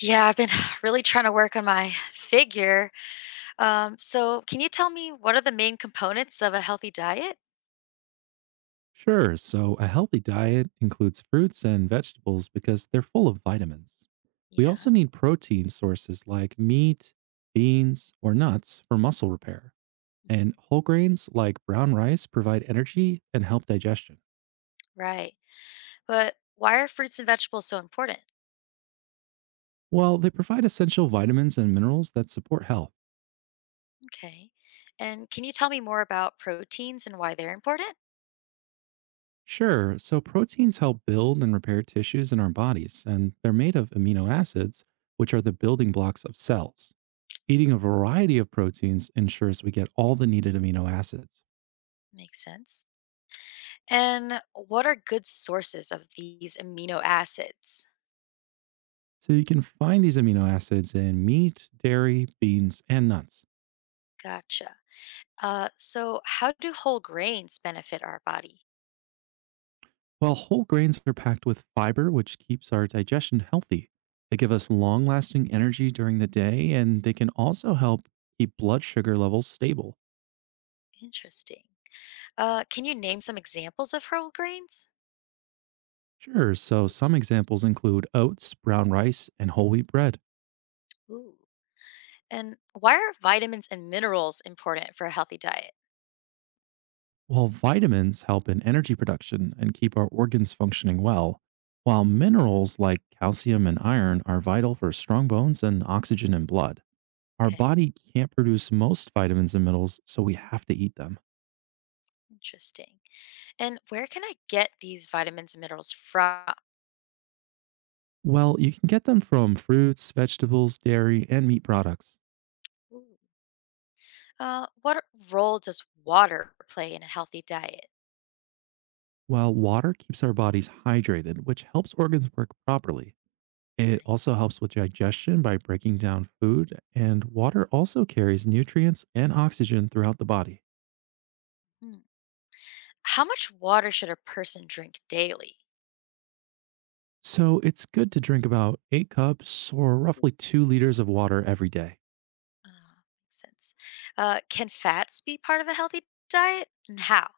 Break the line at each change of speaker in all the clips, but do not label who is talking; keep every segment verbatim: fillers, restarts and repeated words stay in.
Yeah, I've been really trying to work on my figure. Um, so, can you tell me what are the main components of a healthy diet?
Sure. So, a healthy diet includes fruits and vegetables because they're full of vitamins. We also
Yeah.
need protein sources like meat, beans, or nuts for muscle repair.
Mhm.
And whole grains like brown rice provide energy and help digestion.
Right. But why are fruits and vegetables so important?
While they provide essential vitamins and minerals that support health.
Okay. And can you tell me more about proteins and why they're important?
Sure, so proteins help build and repair tissues in our bodies, and they're made of amino acids, which are the building blocks of cells. Eating a
Oh,
variety of proteins ensures we get all the needed amino acids.
makes sense. And what are good sources of these amino acids?
So you can find these amino acids in meat, dairy, beans, and nuts.
Gotcha. Uh, so, how do whole grains benefit our body?
While whole grains are packed with fiber, which keeps our digestion healthy, they give us long lasting energy during the day, and they can also help keep blood sugar levels stable.
Interesting. Uh, can you name some examples of whole grains?
Sure, so some examples include oats, brown rice, and whole wheat bread.
Ooh. And why are vitamins and minerals important for a healthy diet?
While vitamins help in energy production and keep our organs functioning well, while minerals like calcium and iron are vital for strong bones and oxygen in blood, our
Okay,
body can't produce most vitamins and minerals, so we have to eat them.
interesting. And where can I get these vitamins and minerals from?
Well, you can get them from fruits, vegetables, dairy, and meat products.
Ooh. Uh, what role does water play in a healthy diet?
While water keeps our bodies hydrated, which helps organs work properly. It
Right.
also helps with digestion by breaking down food, and water also carries nutrients and oxygen throughout the body.
Hmm. How much water should a person drink daily?
So it's good to drink about eight cups or roughly two liters of water every day.
Oh, makes sense. Uh, can fats be part of a healthy diet, and how?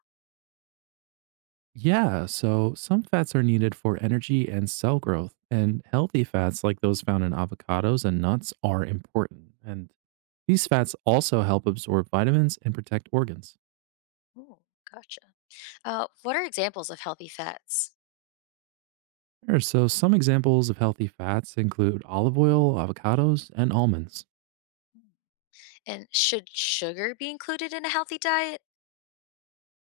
Yeah, so some fats are needed for energy and cell growth, and healthy fats like those found in avocados and nuts are important. And these
Mhm.
fats also help absorb vitamins and protect organs.
Ooh, gotcha. Uh, what are examples of healthy fats?
Sure, so some examples of healthy fats include olive oil, avocados, and almonds.
Mm. And should sugar be included in a healthy diet?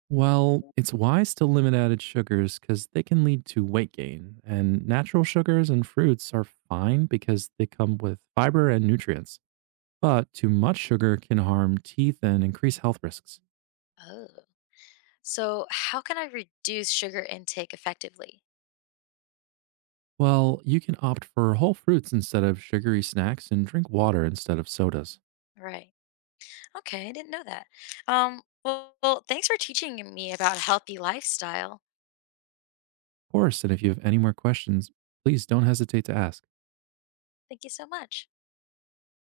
Well, it's wise to limit added sugars because they can lead to weight gain. And natural sugars and fruits are fine because they come with fiber and nutrients. But too much sugar can harm teeth and increase health risks.
Oh. So, how can I reduce sugar intake effectively?
Well, you can opt for whole fruits instead of sugary snacks and drink water instead of sodas.
Right. Okay, I didn't know that. Um, well, well, thanks for teaching me about a healthy lifestyle.
Of course, and if you have any more questions, please don't hesitate to ask.
Thank you so much.